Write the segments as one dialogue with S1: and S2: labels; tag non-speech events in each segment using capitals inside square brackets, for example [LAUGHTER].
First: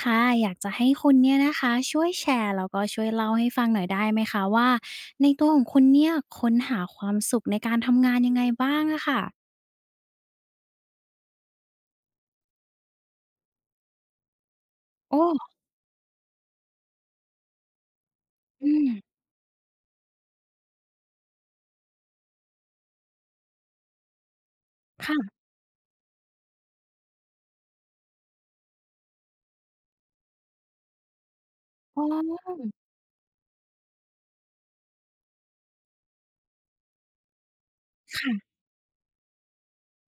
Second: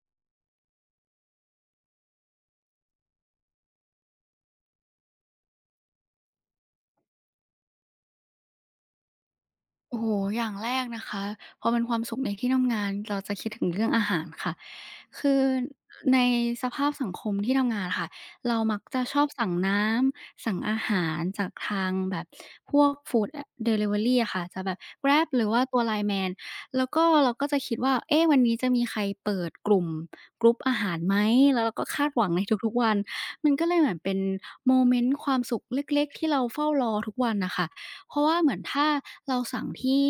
S1: ค่ะอยากจะให้คุณเนี่ยนะคะช่วยแชร์แล้วก็ช่วยเล่าให้ฟังหน่อยได้ไหมคะว่าในตัวของคุณเนี่ยค้นหาความสุขในการทำงานยังไงบ้างอะค่ะ
S2: โอ้โฮอย่างแรกนะคะ พอเป็นความสุขในที่ทำงานเราจะคิดถึงเรื่องอาหารค่ะ
S1: โอ้
S2: คือในสภาพสังคมที่ทำงานค่ะ เรา
S1: อื
S2: มัก
S1: ม
S2: จะชอบสั่งน้ำ สั่งอาหารจากทางแบบพวกฟูดอดิลิเวอรีอะค่ะ จะแบบ Grab หรื
S1: ค่ะ
S2: อว่าตัว Line Man แล้วก็เราก็จะคิดว่า เอ๊ะวันนี้จะมีใครเปิดกลุ่มกรุ๊ปอาหารไหม แล้วเราก็
S1: อ๋
S2: คาดหวังใน
S1: อ
S2: ทุกๆวัน มันก็เลยเหมือนเป็นโมเมนต์ความสุขเล็กๆที่เราเฝ้ารอทุกวันน่ะค่ะ เพราะว่าเหมื
S1: ค่ะ
S2: อนถ้าเราสั่งที่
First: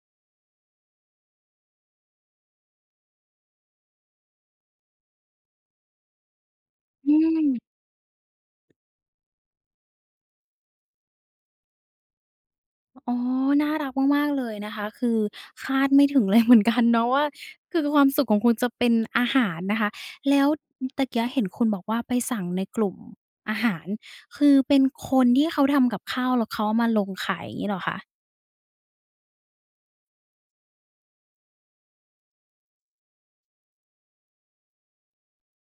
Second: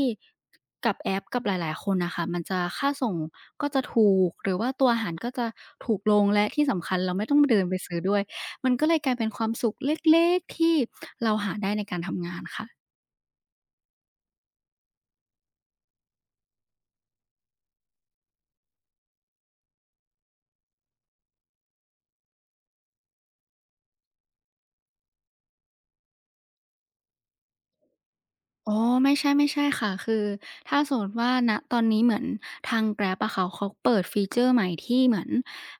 S2: กับแอปกับหลายๆคนน่ะค่ะมันจะค่าส่งก็จะถูกหรือว่าตัวอาหารก็จะถูกลงและที่สำคัญ
S1: อื
S2: เราไม่ต้อง
S1: ม
S2: เดินไปซื้อด้วยมันก็เลยกลายเป็นความสุขเล็กๆที่เราหาได้ในการทำงานค่ะ
S1: อ๋อน่ารักมากๆเลยนะคะคือคาดไม่ถึงเลยเหมือนกันเนาะว่าคือความสุขของคุณจะเป็นอาหารนะคะแล้วตะเกียเห็นคุณบอกว่าไปสั่งในกลุ่มอาหารคือเป็นคนที่เขาทำกับข้าวแล้วเขาเอามาลงขายอย่างงี้เหรอคะ
S2: อ๋อไม่ใช่ค่ะคือถ้าสมมติว่าณตอนนี้เหมือนทาง Grab อะค่ะเขาเปิดฟีเจอร์ใหม่ที่เหมือน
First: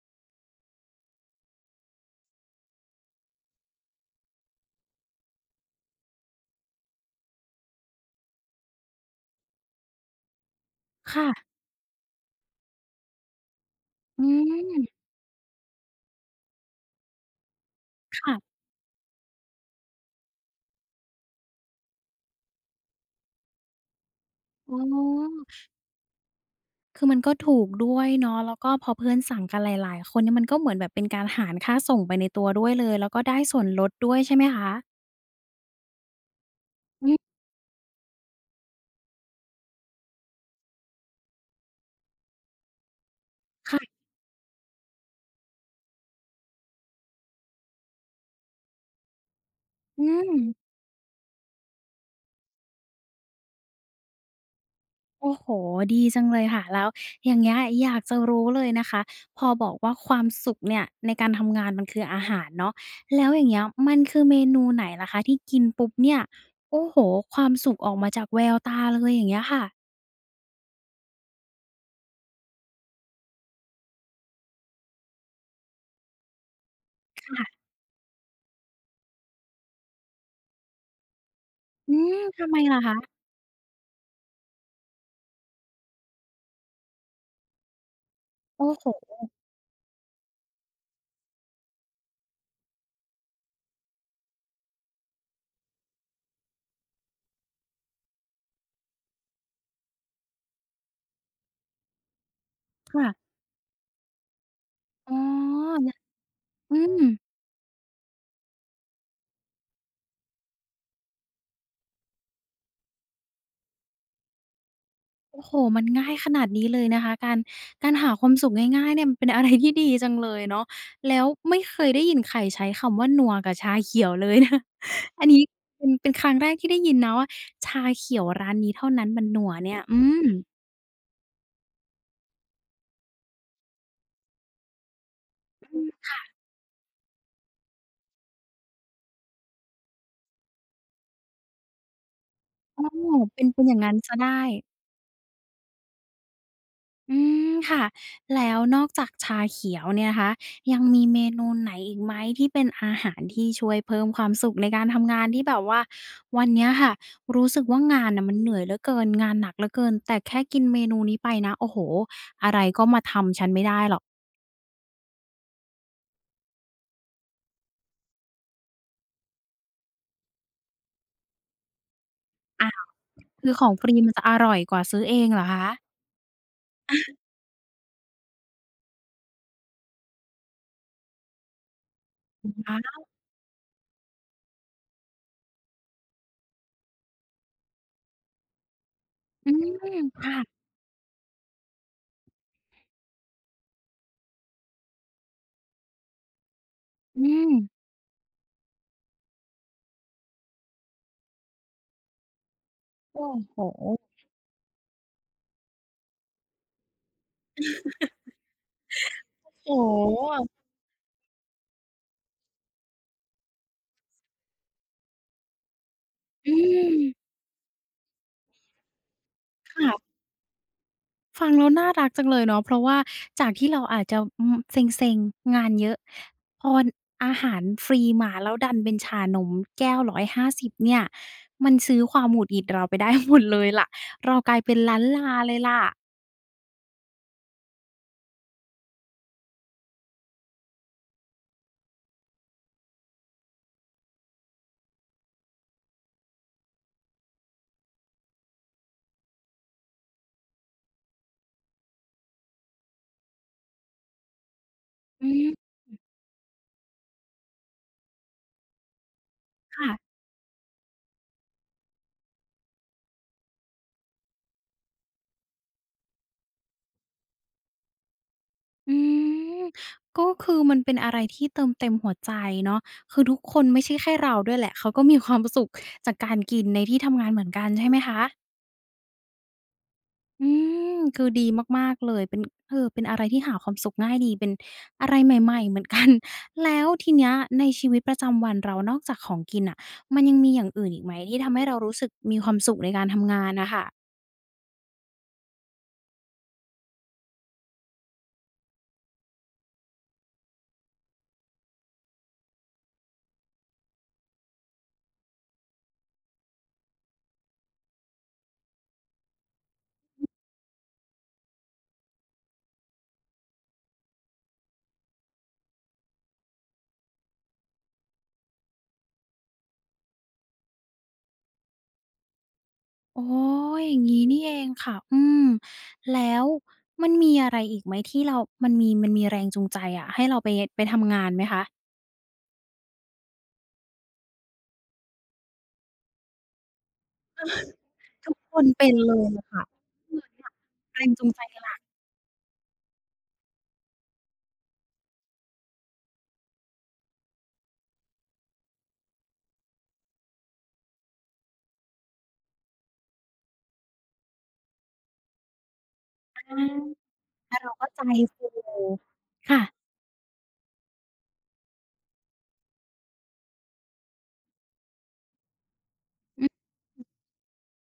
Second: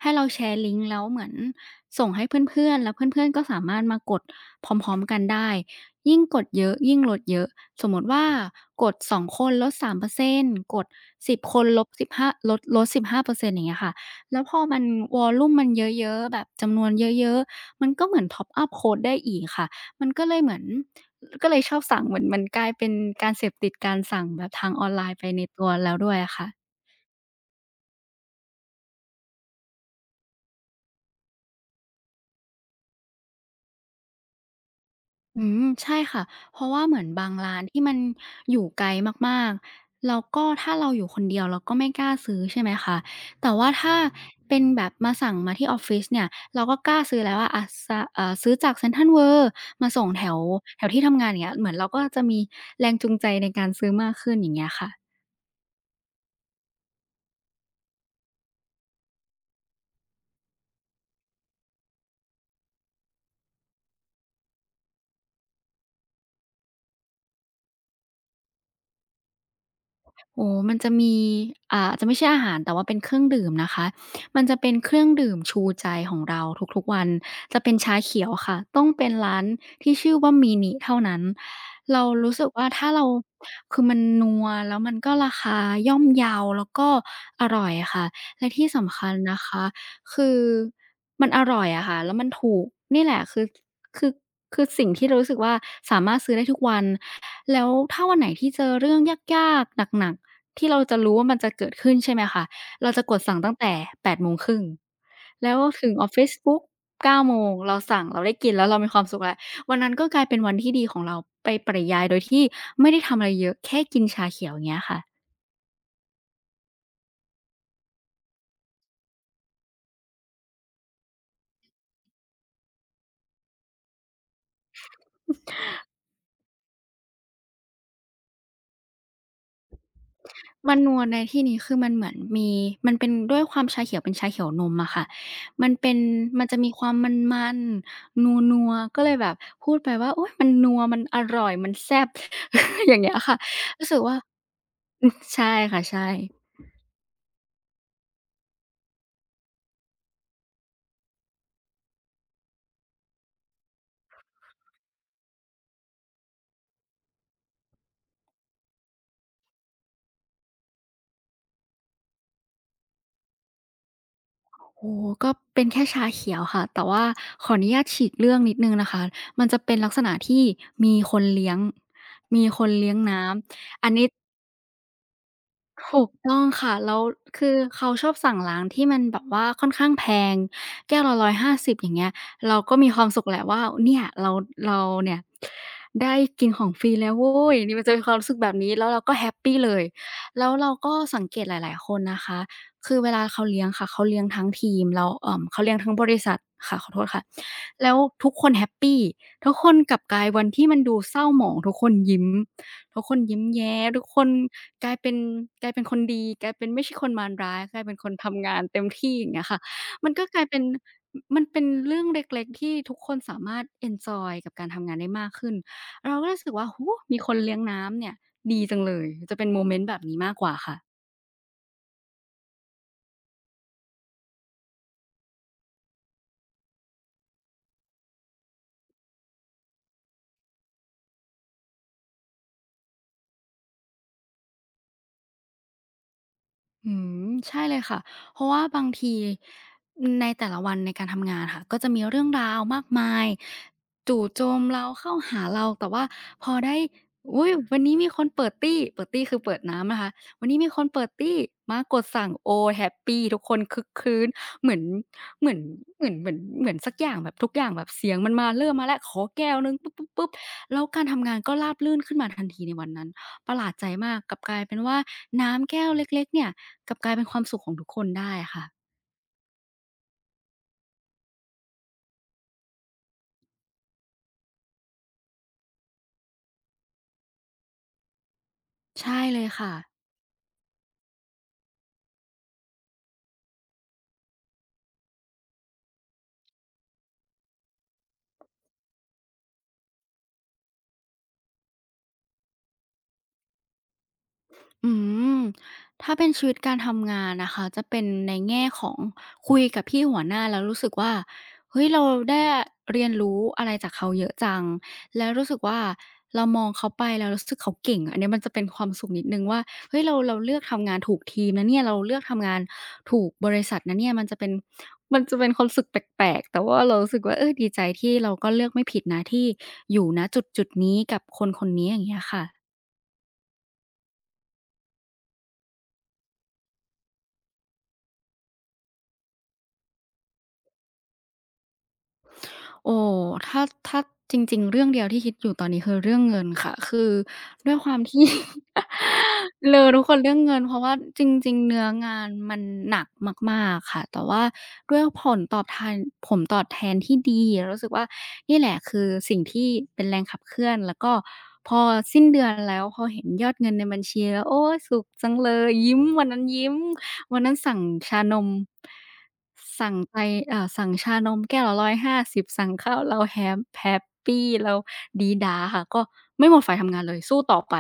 S2: ให้เราแชร์ลิงก์แล้วเหมือนส่งให้เพื่อนๆแล้วเพื่อนๆก็สามารถมากดพร้อมๆกันได้ยิ่งกดเยอะยิ่งลดเยอะสมมุติว่ากด2คนลด3%กดสิบค
S1: ค่ะ
S2: นลบ1าลดลด15%อร์เซ็นต์อย่างเงี้ยค่ะ
S1: อื
S2: แล้วพอมั
S1: ม
S2: นวอลลุมมันเยอะๆแบบจำนวนเยอะๆมันก็เหมือน top
S1: ค่ะ
S2: up โคดได้อีกค่ะ มันก็เลยเหมือนก็เลยชอบสั่งเหมือนมันกลายเป็นการเสพติดการสั่งแบบทาง
S1: อ๋
S2: ออนไลน์ไปใน
S1: อ
S2: ตัวแล้วด้วยอะค่ะ
S1: คือมันก็ถูกด้วยเนาะแล้วก็พอเพื่อนสั่งกันหลายๆคนเนี่ยมันก็เหมือนแบบเป็นการหารค่าส่งไปในตัวด้วยเลยแล้วก็ได้ส่วนลดด้วยใช่ไหมคะ
S2: อืมใช่ค่ะเพราะว่าเหมือ
S1: อื
S2: นบาง
S1: ม
S2: ร้านที่มันอยู่ไกลมากๆ แล้วก็ถ้าเราอยู่คนเดียวเราก็ไม่กล้าซื้อใช่ไหมคะแต่ว่าถ้า
S1: ค่ะ
S2: เป็นแบบมาสั่งมาที่ออฟฟิศเนี่ย เราก็กล้าซื้อแล้วว่าอะซะซื้อจากเซ็นทรัลเวิลด์มา
S1: อื
S2: ส่งแถ
S1: ม
S2: วแถวที่ทำงานอย่างเงี้ยเหมือนเราก็จะมีแรงจูงใจในการซื้อมากขึ้นอย่างเงี้ยค่ะ
S1: โอ้โฮดีจังเลยค่ะแล้วอย่างเงี้ยอยากจะรู้เลยนะคะพอบอกว่าความสุขเนี่ยในการทำงานมันคืออาหารเนาะแล้วอย่างเงี้ยมันคือเมนูไหนล่ะคะที่กินปุ๊บเนี่ยโอ้โฮความสุขออกมาจากแววตาเลยอย่างเงี้ยค่ะ
S2: โอ้มันจะมีจะไม่ใช่อาหารแต่ว่าเป็นเครื่องดื่มนะคะมันจะเป็นเครื่องดื่มชูใจของเราทุกๆวัน จะ
S1: ค่ะ
S2: เป็นชาเขียวค่ะ ต้องเป็นร้านที่ชื่อว่า MINI เท่านั้น
S1: อื
S2: เรา
S1: ม
S2: รู้สึ
S1: ทำ
S2: ก
S1: ไม
S2: ว่า
S1: ล่ะ
S2: ถ้าเรา
S1: คะ
S2: คือมันนัวแล้วมันก็ราคาย่อมเยาแล้วก็อร่อยค่ะและ
S1: โอ้
S2: ที่สำคัญ
S1: โฮ
S2: นะคะคือมันอร่อยอะค่ะแล้วมันถูกนี่แหละคือคือสิ่งที่รู้สึกว่าสามารถซื้อได้ทุกวันแล้วถ้าวันไหนที่เจอเรื่องยากๆหนักๆ ที่เราจะรู้ว่ามันจะเกิดขึ้นใช่ไหมคะ เราจะกด
S1: ค่ะ
S2: สั่งตั้งแต่8่ง
S1: อ๋อ
S2: แล้วถึง
S1: นะ
S2: ออฟฟิศปุ๊บ
S1: อืม
S2: 9โมงเราสั่งเราได้กินแล้วเรามีความสุขแล้ววันนั้นก็กลายเป็นวันที่ดีของเราไปปริยายโดยที่ไม่ได้ทำอะไรเยอะแค่กินชาเขียวอย่างเงี้ยค่ะ
S1: โอ้โฮมันง่ายขนาดนี้เลยนะคะ การหาความสุขง่ายๆเนี่ยมันเป็นอะไรที่ดีจังเลยเนาะแล้วไม่เคยได้ยินใครใช้คำว่านัวกับชาเขียวเลยนะ [LAUGHS] อันนี้เป็นครั้งแรกที่ได้ยินนะว่าชาเขียวร้านนี้เท่านั้นมันนัวเนี่ยอืม
S2: มันนัวในที่นี้คือมันเหมือนมีมันเป็นด้วยความชาเขียวเป็นชาเขียวนมอะค่ะมัน
S1: อื
S2: เป็น
S1: ม
S2: มันจะมีความมันๆนัวๆก็เลยแบบพูดไปว่าโอ๊ยมันนัวมันอร่อยมันแซ่บ
S1: อ้อ
S2: [LAUGHS] อย่างเงี้ยค่ะ
S1: เป็นอย่าง
S2: รู้
S1: งั้น
S2: สึก
S1: เสีย
S2: ว่า
S1: ได้
S2: อือใช่ค่ะใช่
S1: อืมค่ะแล้วนอกจากชาเขียวเนี่ยนะคะยังมีเมนูไหนอีกไหมที่เป็นอาหารที่ช่วยเพิ่มความสุขในการทำงานที่แบบว่าวันเนี้ยค่ะรู้สึกว่างานน่ะมันเหนื่อยเหลือเกินงานหนักเหลือเกินแต่แค่กินเมนูนี้ไปนะโอ้โฮ
S2: โอ้โฮก็เป็นแค่ชาเขียวค่ะแต่ว่าขออนุญาตฉีกเรื่องนิดหนึ่งนะคะมันจะเป็นลักษณะที่มีคนเลี้ยงมีค
S1: อ้า
S2: น
S1: ว
S2: เลี้ยงน้
S1: คือของฟ
S2: ำอัน
S1: รี
S2: นี้
S1: มันจะอร่อยกว่าซื้อเองเหรอคะ
S2: ถูกต้องค่ะแล้วคือเขาชอบสั่งร้านที่มันแบบว่าค่อนข้างแพงแก้วละ150อย่างเงี้ย
S1: อื
S2: เราก็มีควา
S1: คะ
S2: มสุขแหละว่าเนี่ยเราเนี่ยได้กินของฟรีแล้วโว้ยนี่มันจะมีความรู้สึกแบบนี้แล้วเราก็แฮป
S1: อื
S2: ปีเลย
S1: มค่ะ
S2: แล้วเราก็สังเกตหลายๆคนนะคะคือเวลาเขาเลี้ยงค่ะเขาเลี้ยงทั้งทีมแล้วเขาเลี้ยงทั้งบริษัทค่ะขอโทษ
S1: อื
S2: ค่ะ
S1: ม
S2: แล้วทุกคนแฮปปีทุกคนกลับกลายวันที่มันดูเศร้าหมองทุกคนยิ้ม ทุกคน
S1: โอ้
S2: ยิ้ม
S1: โฮ
S2: แย้ทุกคนกลายเป็นกลายเป็นคนดีกลายเป็นไม่ใช่คนมารร้ายกลายเป็นคนทำงานเต็มที่อย่างเงี้ยค่ะ
S1: โอ้
S2: มัน
S1: โ
S2: ก็กลายเป็น
S1: ฮ
S2: มมันเป็นเรื่องเล็กๆที่ทุกคนสามารถเอนจอยกับการทำงานได้มากขึ้นเราก็รู้สึ
S1: อื
S2: กว่าโอ้โฮ
S1: ม
S2: มีคนเลี้ยงน้ำเนี่ยดีจังเลยจะเป็นโมเมนต์แบบ
S1: ค่ะ
S2: นี้มากกว่าค่ะ
S1: ฟังแล้วน่ารักจังเลยเนาะเพราะว่าจากที่เราอาจจะอืมเซ็งๆงานเยอะพอนอาหารฟรีมาแล้วดันเป็นชานมแก้ว150เนี่ยมันซื้อความหงุดหงิดเราไปได้หมดเลยล่ะเรากลายเป็นล้านลาเลยล่ะ
S2: อืมใช่เลยค่ะ เพราะว่าบางทีในแต่ละวันในการทำงานค่ะก็จะมีเรื่องราวมากมายจู่โจมเราเข้าหาเราแต่ว่าพอได้อุ๊ยวันนี้มีคนเปิดตี้คือเปิดน้ำนะคะวันนี้มีคนเปิดตี้มากดสั่งโอ้แฮปปีทุกคนคึกคื้นเหมือน
S1: อื
S2: เหมือน
S1: ม
S2: เหมือนเหมือนเหมือนสักอย่างแบบทุกอย่างแบบเสียงมันมาเริ่มมาแล้วขอแก้วหนึ่งปุ๊บปุ๊บ
S1: ค่ะ
S2: ปุ๊บแล้วการทำงานก็ราบรื่นขึ้นมาทันทีในวันนั้นประหลาดใจมากกลับกลายเป็นว่าน้ำแก้วเล็กๆเนี่ย กลับกลายเป็นความสุขของทุกคนได้ค่ะ
S1: อืมก็คือมันเป็นอะไรที่เติมเต็มหัวใจเนาะคือทุกคนไม่ใช่แค่เราด้วยแหละเขาก็มีความสุขจากการกินในที่ทำงานเหมือนกันใช่ไหมคะ
S2: ใช่เลยค่ะ
S1: อืมคือดีมากๆเลยเป็นเออเป็นอะไรที่หาความสุขง่ายดีเป็นอะไรใหม่ๆเหมือนกัน [LAUGHS] แล้วทีเนี้ยในชีวิตประจำวันเรานอกจากของกินน่ะมันยังมีอย่างอื่นอีกไหมที่ทำให้เรารู้สึกมีความสุขในการทำงานน่ะค่ะ
S2: อืมถ้าเป็นชีวิตการทำงานนะคะจะเป็นในแง่ของคุยกับพี่หัวหน้าแล้วรู้สึกว่าเฮ้ยเราได้เรียนรู้อะไรจากเขาเยอะจังแล้วรู้สึกว่าเรามองเขาไปแล้วรู้สึกเขาเก่งอะอันเนี้ยมันจะเป็นความสุขนิดนึ่งว่าเฮ้ยเราเลือกทำงานถูกทีมนะเนี่ยเราเลือกทำงานถูกบริษัทนะเนี่ยมันจะเป็นความรู้สึกแปลกๆแต่ว่าเรารู้สึกว่าเออดีใจที่เราก็เลือกไม่ผิดนะที่อยู่นะจุดๆนี้กับคนคนนี้อย่างเงี้ยค่ะ
S1: อ๋ออย่างงี้นี่เองค่ะอืมแล้วมันมีอะไรอีกไหมที่เรามันมีแรงจูงใจอะให้เราไปทำงานไหมคะ
S2: โอ้ถ้าถ้าจริงๆเรื่องเดียวที่คิดอยู่ตอนนี้คือเรื่องเงินค่ะ คือด้วยความที่
S1: ทุกคนเป็
S2: [LAUGHS]
S1: นเลยอะค่ะ [LAUGHS]
S2: เรอทุกค
S1: เห
S2: น
S1: มือน
S2: เรื่อง
S1: แบบ
S2: เงินเพราะว่า
S1: แรง
S2: จ
S1: จูงใจ
S2: ริง
S1: ห
S2: ๆ
S1: ลัก
S2: เนื้องานมันหนักมากๆค่ะ แต่ว่าด้วยผลตอบแทนที่ดีเรารู้สึกว่านี่แหละคือสิ่งที่เป็นแรงขับเคลื่อนแล้วก็พอสิ้นเดือนแล้วพอเห็นยอดเงินในบัญชีแล้วโอ๊ยสุขจังเลยยิ้มวันนั้น
S1: ถ้าน
S2: ยิ้ม วันนั้
S1: แล้
S2: น
S1: วเรา
S2: สั่ง
S1: ก็ใจ
S2: ชาน
S1: ฟู
S2: ม
S1: ค่ะ
S2: สั่งไปเอ่าสั่งชานมแก้วละ15 บาทสั่งข้าวเราแฮมแฮปปีเราดี๊ด๊าค่ะ ก็ไม่หมดไฟทำงานเลยสู้ต่อไป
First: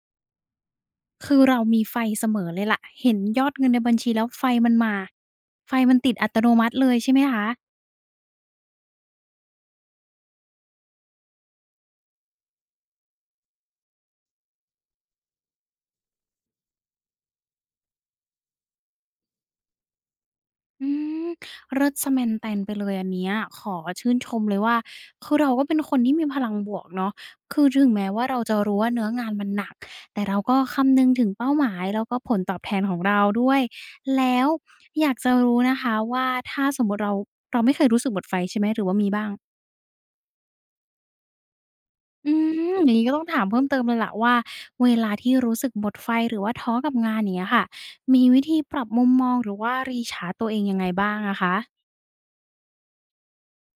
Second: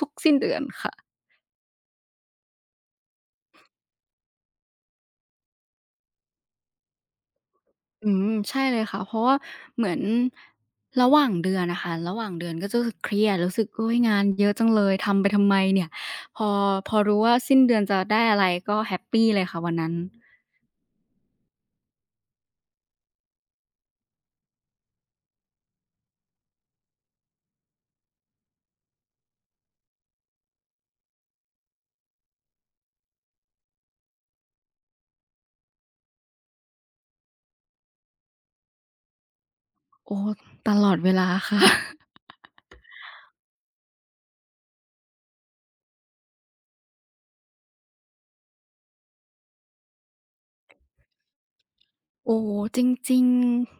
S2: ทุกๆสิ้นเดือนค่ะ
S1: คือเรามีไฟเสมอเลยล่ะ เห็นยอดเงินในบัญชีแล้วไฟมันมา ไฟมันติดอัตโนมัติเลยใช่ไหมคะ
S2: อืมใช่เลยค่ะเพราะว่าเหมือนระหว่างเดือนอะค่ะระหว่างเดือนก็จะรู้สึกเครียดรู้สึกโอ๊ยงานเยอะจังเลยทำไปทำไมเนี่ย พอพอรู้ว่าสิ้นเดือนจะได้อะไรก็แฮปปีเลยค่ะวันนั้น
S1: อืมเลิศซะแมนแตนไปเลยอันเนี้ยขอชื่นชมเลยว่าคือเราก็เป็นคนที่มีพลังบวกเนาะคือถึงแม้ว่าเราจะรู้ว่าเนื้องานมันหนักแต่เราก็คำนึงถึงเป้าหมายแล้วก็ผลตอบแทนของเราด้วย แล้วอยากจะรู้นะคะว่าถ้าสมมุติเราไม่เคยรู้สึกหมดไฟใช่ไหมหรือว่ามีบ้าง
S2: โอ้ตลอดเวลาค่ะ
S1: อืมอย่างนี้ก็ต้องถามเพิ่มเติมเลยล่ะว่าเวลาที่รู้สึกหมดไฟหรือว่าท้อกับงานอย่างเงี้ยค่ะมีวิธีปรับมุมมองหรือว่า recharge ตัวเองยังไงบ้างอะคะ
S2: โอ้จริง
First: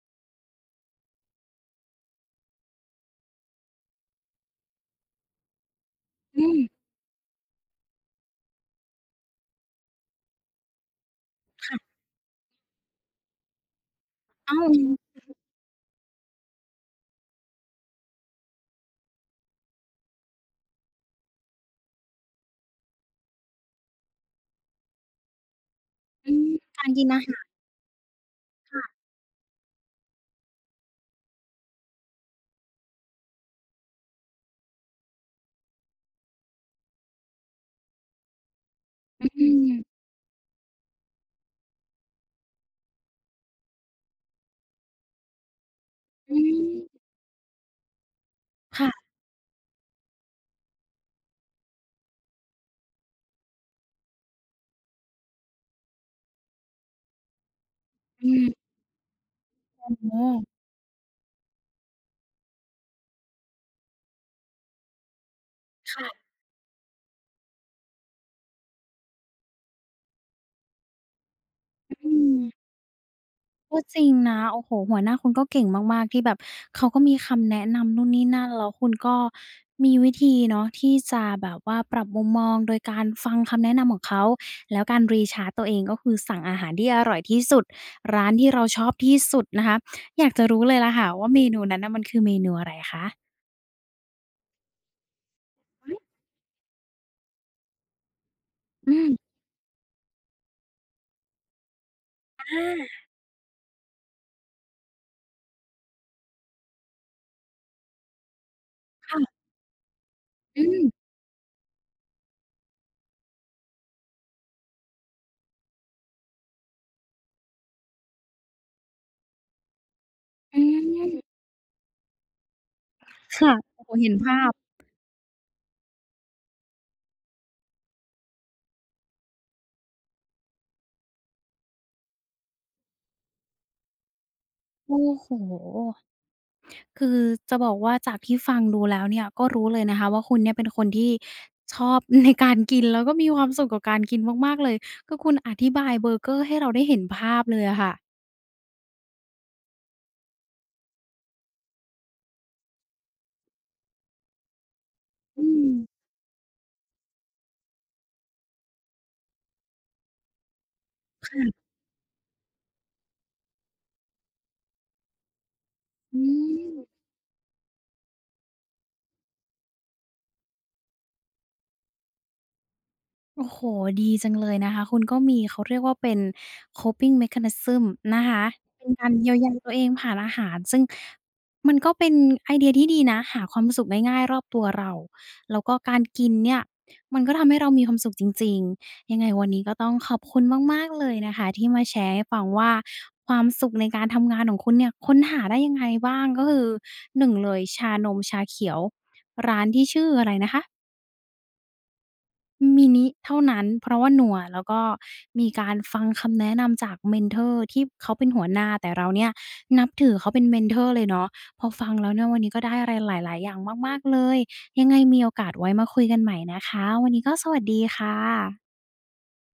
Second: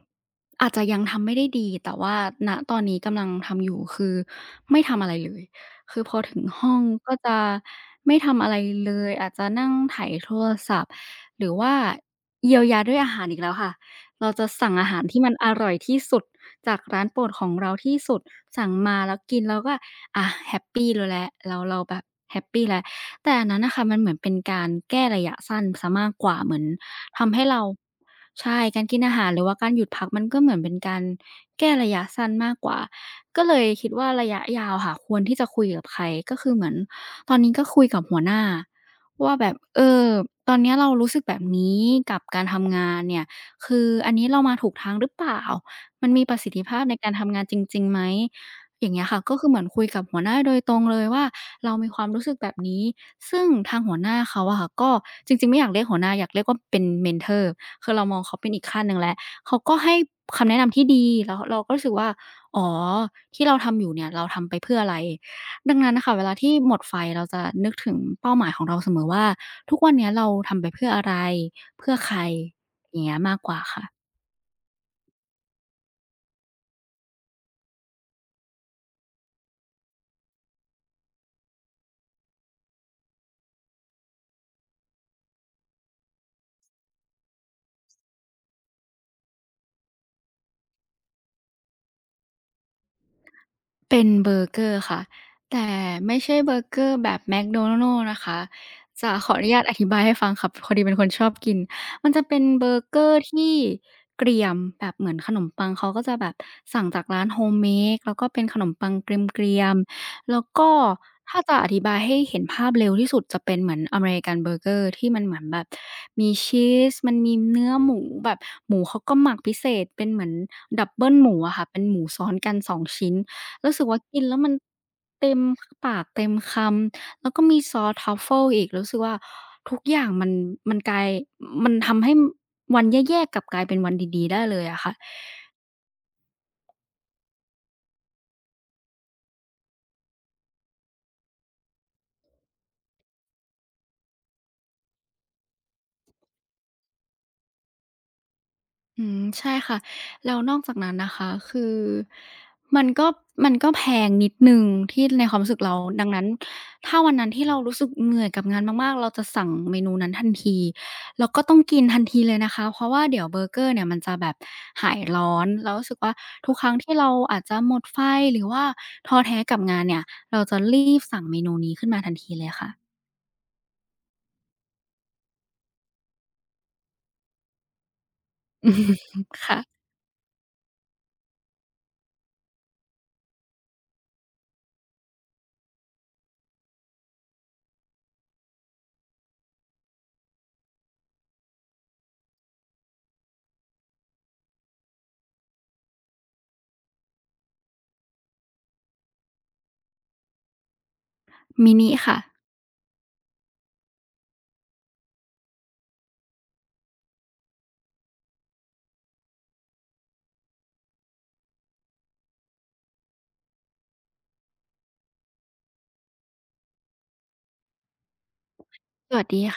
S2: ๆอาจจะยังทำไม่ได้ดีแต่ว่าณตอนนี้กำลังทำอยู่คือไม่ทำอะไรเลยคือพอถึง
S1: อืม
S2: ห้องก็จะไม่ทำอะไรเลยอาจจะนั่งไถโทรศัพท์หรือว่า
S1: ค่ะ
S2: เยียวยาด้วยอาหารอีกแล้วค่ะเราจะ
S1: อ้าว
S2: สั่งอาหารที่มันอร่อยที่สุดจากร้านโปรดของเราที่สุดสั่งมาแล้วกินแล้วก็อะแฮปปีแล้วแหละเราแบบแฮปปีแล้วแต่อันนั้นน่ะค่ะมันเหมือนเป็นการแก้ระยะสั้นเสียมากก
S1: อื
S2: ว่า
S1: ม
S2: เหมือน
S1: การกินอา
S2: ทำ
S1: หา
S2: ให้
S1: ร
S2: เราใช่การกินอาหารหรือว่าการหยุดพักมันก็เหมือนเป็นการแก้ระยะสั้นมากกว่าก็เลยคิดว่าระยะยาวค่ะควรที่จะคุยกับใครก็คือเหมือนตอนนี้ก็คุยกับหัวหน้า
S1: อื
S2: ว่าแบบเอ
S1: ม
S2: อตอนเนี้ยเรารู้สึกแบบนี้กับการทำงานเนี่ยคืออันนี้เรามาถูกทางหรือเปล่ามันมีป
S1: อื
S2: ระสิทธิ
S1: ม
S2: ภาพในการทำงานจริงๆไหม อย่างเงี้
S1: ค่ะ
S2: ยค่ะก็คือเหมือนคุยกับหัวหน้าโดยตรงเลยว่าเรามีความรู้สึกแบบนี้ซึ่งทางหัวหน้าเขาอะค่ะก็จริงๆไม่อยากเรียกหัวหน้าอยากเรียกว่าเป็น mentor คือเรามอง
S1: อื
S2: เขา
S1: ม
S2: เป็นอีกขั้นหนึ่งแล้วเขาก็
S1: โอ้
S2: ให้
S1: โฮ
S2: คำแนะนำที่ดีแล้วเราก็รู้สึกว่าอ๋อที่เราทำอยู่เนี่ยเราทำไปเพื่ออะไรดังนั้นน่ะค่ะเว
S1: ค่ะ
S2: ลาที่หมดไฟเราจะนึกถึงเป้าหมายของเราเสมอว่าทุกวันเนี้ยเราทำไปเพื่ออะไรเพื่อใค
S1: อื
S2: ร
S1: ม
S2: อย่างเงี้ยมากกว่า
S1: ก็จริ
S2: ค่ะ
S1: งนะโอ้โฮหัวหน้าคุณก็เก่งมากๆที่แบบเขาก็มีคำแนะนำนู่นนี่นั่นแล้วคุณก็มีวิธีเนาะที่จะแบบว่าปรับมุมมองโดยการฟังคำแนะนำของเขาแล้วการ recharge ตัวเองก็คือสั่งอาหารที่อร่อยที่สุดร้านที่เราชอบที่สุดนะคะอยากจะรู้เลยล่ะค่ะว่าเมนูนั้นน่ะมันคือเมนูอะไรคะ
S2: เป็นเบอร์เกอร์ค่ะแต่ไม่ใช่เบอร์เกอร์แบบแม d โดนัล s ์นะคะ
S1: อืม
S2: จะขออนุญาตอธิบายให้ฟังค่ะพอดีเป็นคนชอบกินมันจะเป็น
S1: อา
S2: เบอร์เกอร์ที่เกรียมแบบเหมือนขนมปังเขาก็จะแบบสั่งจากร้าน Homemade แล้วก็เป็นขนมปังเก
S1: ค่ะ
S2: รียมๆแล้ว
S1: อื
S2: ก็
S1: ม
S2: ถ้าจะอธิบายให้เห็นภาพเร็วที่สุดจะเป็นเหมือนอเมริกันเบอร์เกอร์ที่มันเหมือนแบบมีชีสมันมีเนื้อหมูแบบหมูเขาก็หมักพิเศษเป็นเหมือน
S1: อื
S2: ดับเบิลหมู
S1: ม
S2: อะค่ะเป็นหมูซ้อนกันสองชิ้น
S1: ค่ะ
S2: รู้
S1: โอ้
S2: สึก
S1: โฮ
S2: ว่า
S1: เห็น
S2: กินแล้
S1: ภา
S2: ว
S1: พ
S2: มันเต็มปากเต็มคำแล้วก็มีซอส Truffle อีกรู้สึกว่าทุกอย่างมันมันกลายมันทำให้วันแย่ๆกลับกลายเป็นวันดีๆได้เลยอะค่ะ
S1: โอ้โฮ คือจะบอกว่าจากที่ฟังดูแล้วเนี่ยก็รู้เลยนะคะว่าคุณเนี่ยเป็นคนที่ชอบ [LAUGHS] ในการกินแล้วก็มีความสุขกับการกินมากๆเลยก็คุณอธิบายเบอร์เกอร์ให้เราได้เห็นภาพเลยอะค่ะ
S2: อืมใช่ค่ะแล้วนอกจากนั้นนะคะคือมันก็มันก็แพงนิดหนึ่งที่ในความ
S1: อื
S2: รู้สึก
S1: ม
S2: เราดังนั้นถ้าวันนั้นที่เรารู้สึกเหนื่อยกับงานมากๆเราจะสั่งเมนูนั้นทันทีแล้วก็ต้องกินทันทีเลยนะคะเพราะว่าเดี๋ยวเบอร์เกอร์เนี่ยมันจะแบบหายร้อนเรารู้สึกว่า
S1: อื
S2: ทุกครั้ง
S1: ม
S2: ที่เราอาจจะหมดไฟหรือว่าท้อแท้กับงานเนี่ยเราจะรีบสั่งเมนูนี้ขึ้นมาทันทีเลยค่ะ
S1: โอ้โฮดีจังเลยนะคะคุณก็มีเขาเรียกว่าเป็น coping mechanism นะคะเป็นการเยียว
S2: [LAUGHS]
S1: ยาตัว
S2: ค่ะ
S1: เองผ่านอาหารซึ่งมันก็เป็นไอเดียที่ดีนะหาความสุขง่ายๆรอบตัวเราแล้วก็การกินเนี่ยมันก็ทำให้เรามีความสุขจริงๆยังไงวันนี้ก็ต้องขอบคุณมากๆเลยนะคะที่มาแชร์ให้ฟังว่าความสุขในการทำงานของคุณเนี่ยค้นหาได้ยังไงบ้างก็คือหนึ่งเลยชานมชาเขียวร้านที่ชื่ออะไรนะคะ
S2: มินิค่ะ
S1: มินิเท่านั้นเพราะว่าหนัวแล้วก็มีการฟังคำแนะนำจาก mentor ที่เขาเป็นหัวหน้าแต่เราเนี่ยนับถือเขาเป็น mentor เลยเนาะพอฟังแล้วเนี่ยวันนี้ก็ได้อะไรหลายๆอย่างมากๆเลยยังไงมีโอกาสไว้มาคุยกันใหม่นะคะวันนี้ก็สวัสดีค่ะ
S2: สวัสดี